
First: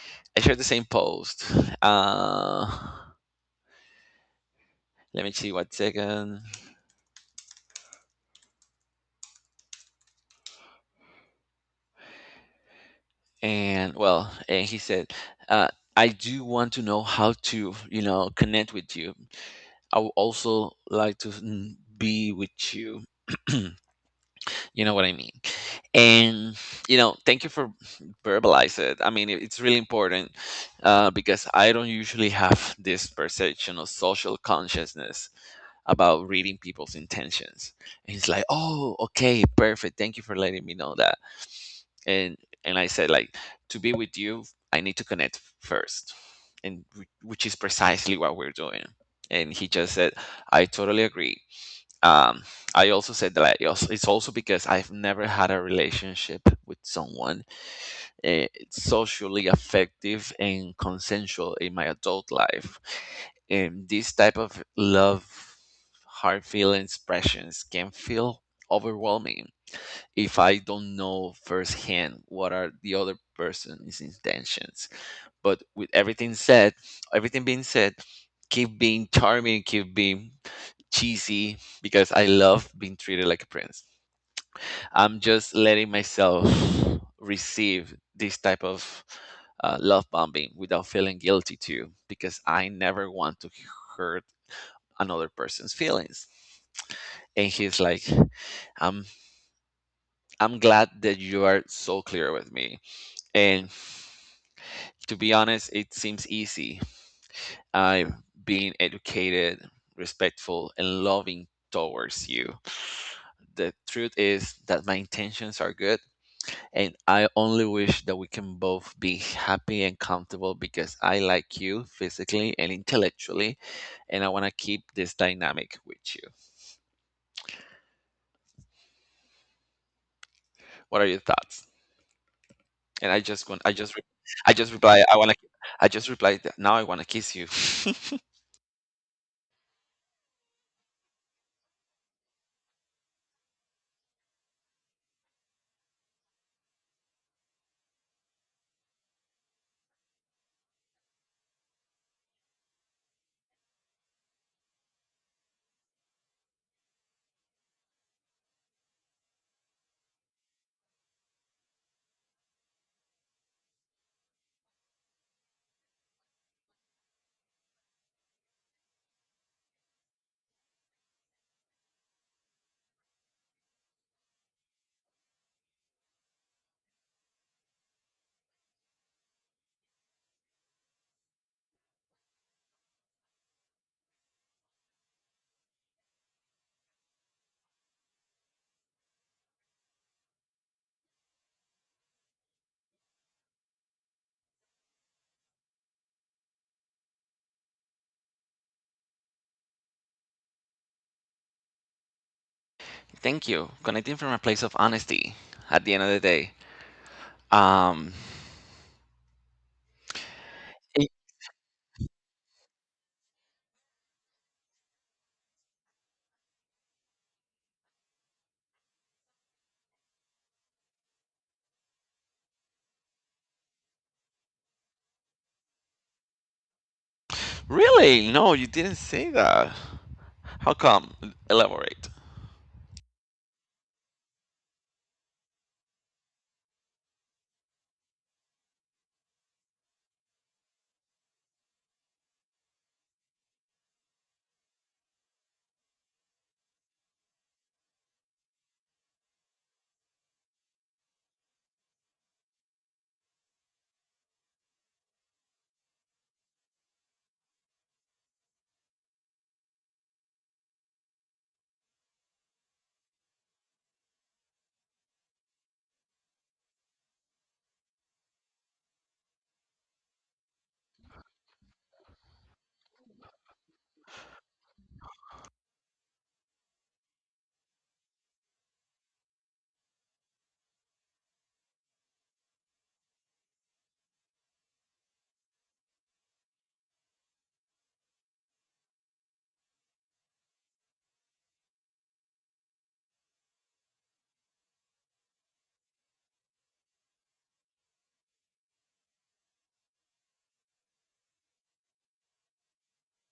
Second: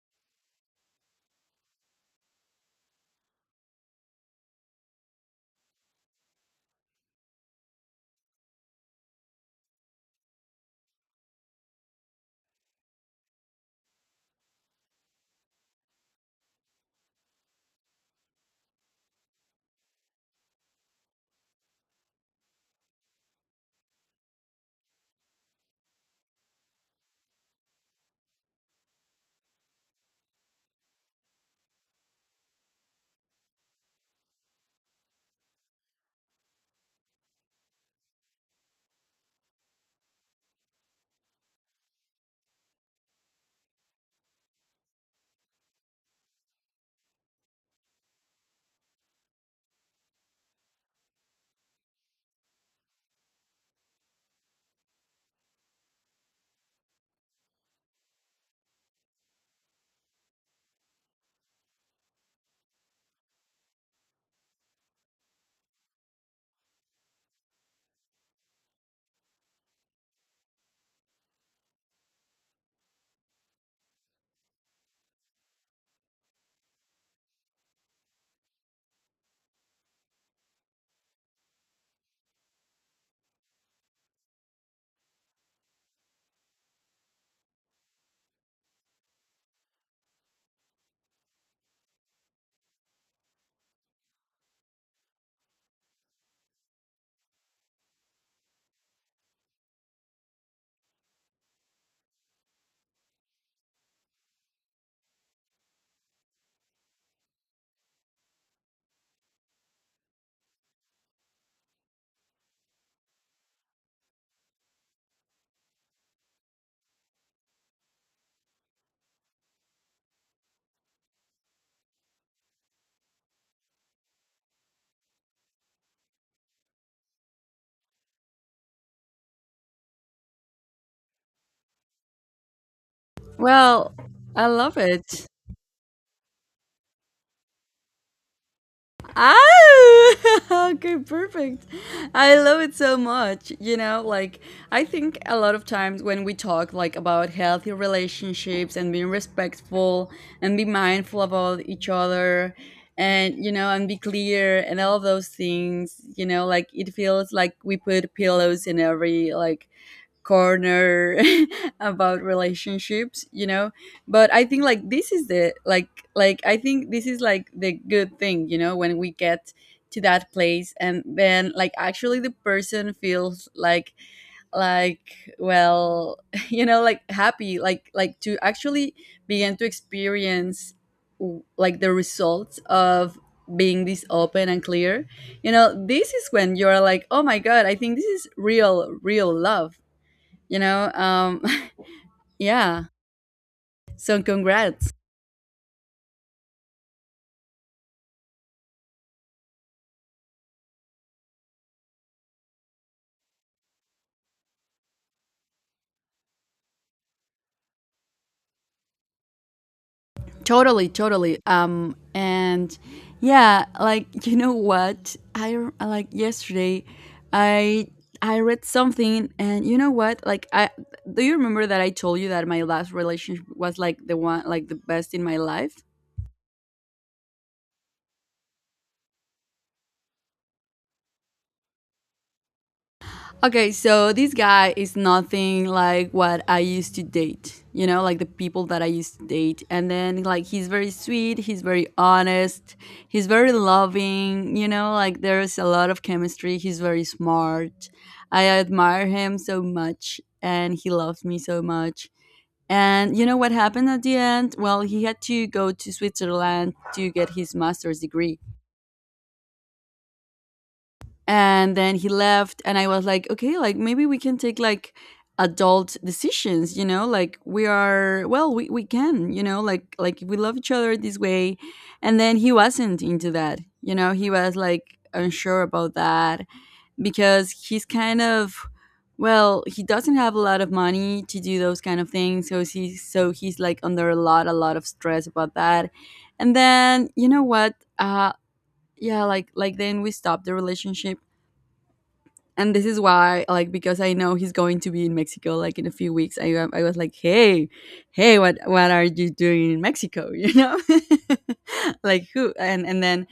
S2: I share the same post. Uh, Let me see what second. And well, and he said, uh, "I do want to know how to, you know, connect with you. I would also like to be with you. [clears throat] You know what I mean?" And, you know, thank you for verbalize it. I mean, it's really important, because I don't usually have this perception of social consciousness about reading people's intentions. And he's like, "Oh, okay, perfect. Thank you for letting me know that." and and I said like, "To be with you, I need to connect first. And which is precisely what we're doing." And he just said, "I totally agree." um, I also said that, I also, it's also because I've never had a relationship with someone socially effective and consensual in my adult life, and this type of love, heart feeling expressions can feel overwhelming if I don't know firsthand what are the other person's intentions. But with everything said, everything being said, keep being charming, keep being cheesy because I love being treated like a prince. I'm just letting myself receive this type of love bombing without feeling guilty too, because I never want to hurt another person's feelings. And he's like, I'm "I'm glad that you are so clear with me. And to be honest, it seems easy. I'm being educated, respectful, and loving towards you. The truth is that my intentions are good, and I only wish that we can both be happy and comfortable because I like you physically and intellectually, and I want to keep this dynamic with you. What are your thoughts?" And
S1: well, I
S2: I just
S1: love
S2: reply, I
S1: it.
S2: want to, I just replied, that now I want to kiss you. [laughs]
S1: Ah, [laughs] okay, perfect. I love it so much. You know, like I think a lot of times when we talk like about healthy relationships and being respectful and be mindful about each other, and you know, and be clear and all those things, you know, like it feels like we put pillows in every like corner [laughs] about relationships, you know. But I think like this is the, like I think this is like the good thing, you know, when we get to that place, and then like actually the person feels like, well, [laughs] you know, like happy, like to actually begin to experience like the results of being this open and clear. You know, this is when you're like, oh my god, I think this is real, real love, you know. [laughs] Yeah. So, congrats.
S2: Thank you. Connecting from a place of honesty at the end of the day. Um,
S1: Totally,
S2: it-
S1: totally. And yeah, like, [laughs] you know what, like yesterday i I read something, and you know what, like I, do you remember that I told you that my last relationship was like the one, like the best in my life?
S2: Really? No, you didn't say that. How come? Elaborate.
S1: Okay, so this guy is nothing like what I used to date, you know, like the people that I used to date. And then, like, he's very sweet, he's very honest, he's very loving, you know, like, there's a lot of chemistry. He's very smart. I admire him so much, and he loves me so much. And you know what happened at the end? Well, he had to go to Switzerland to get his master's degree, and then he left and I was like, okay, like maybe we can take like adult decisions, you know, like we are, well, we can, you know, like we love each other this way. And then he wasn't into that, you know, he was like unsure about that, because he's kind of, well, he doesn't have a lot of money to do those kind of things, so he's like under a lot of stress about that. And then you know what, yeah, like then we stopped the relationship. And this is why, like, because I know he's going to be in Mexico like in a few weeks, I was like, hey, hey, what are you doing in Mexico? [laughs] You know, [laughs] like who. And then,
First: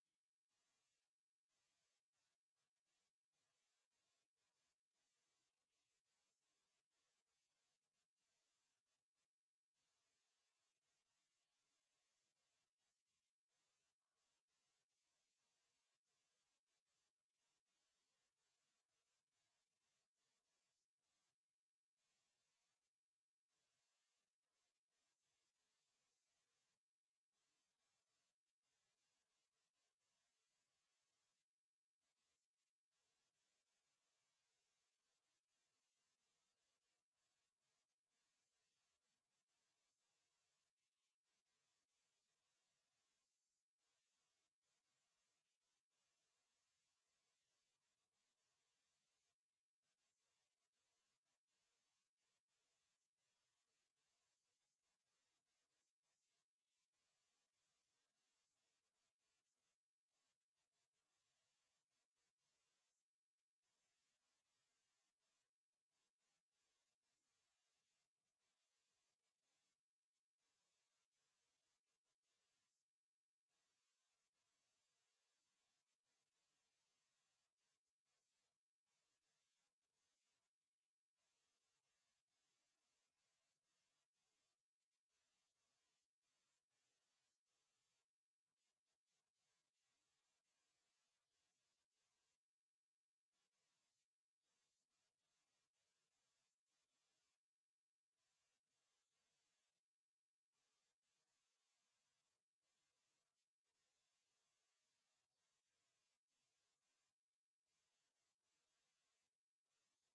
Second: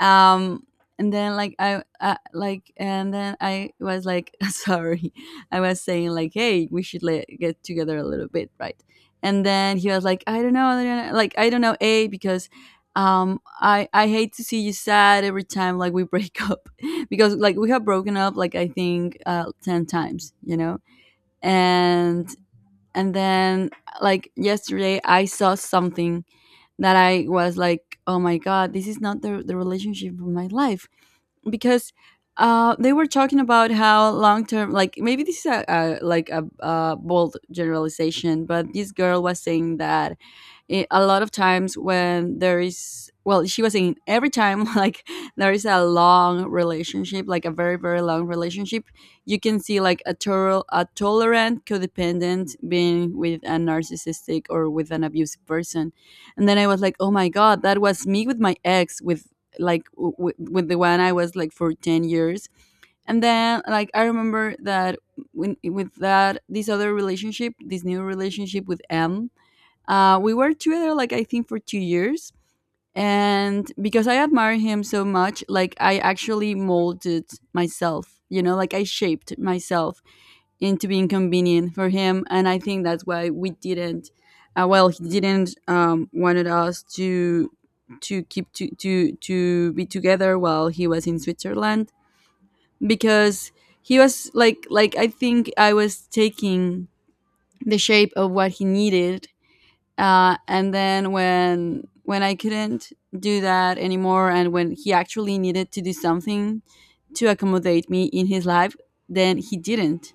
S1: um and then like I like, and then I was like, [laughs] sorry, I was saying like, hey, we should get together a little bit, right? And then he was like, I don't know, I don't know, like I don't know, a, because I hate to see you sad every time like we break [laughs] up, because like we have broken up like I think 10 times, you know. And and then, like yesterday I saw something that I was like, oh my god, this is not the relationship of my life, because they were talking about how long term, like maybe this is a, like a bold generalization, but this girl was saying that, a lot of times when there is, well, she was saying every time [laughs] like there is a long relationship, like a very, very long relationship, you can see like a tolerant codependent being with a narcissistic or with an abusive person. And then I was like, oh my god, that was me with my ex, with like with the one I was like for 10 years. And then like I remember that when, with that, this other relationship, this new relationship with M, we were together like I think for 2 years. And because I admire him so much, like I actually molded myself, you know, like I shaped myself, and to be inconvenient for him. And I think that's why we didn't. Well, he didn't wanted us to to be together while he was in Switzerland, because he was like I think I was taking the shape of what he needed, and then when I couldn't do that anymore, and when he actually needed to do something to accommodate me in his life, then he didn't,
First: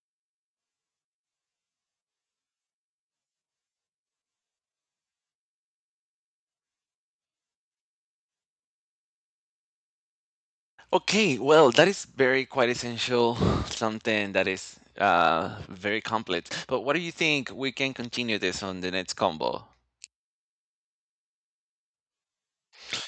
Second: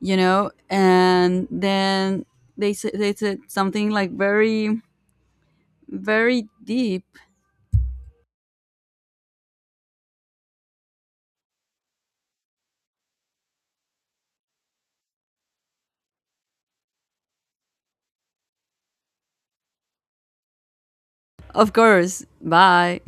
S1: you know. And then they they said something like very, very deep.
S2: Okay, well, that is very quite essential, something that is very complex. But what do you think? We can continue this on the next combo.
S1: Of course, bye.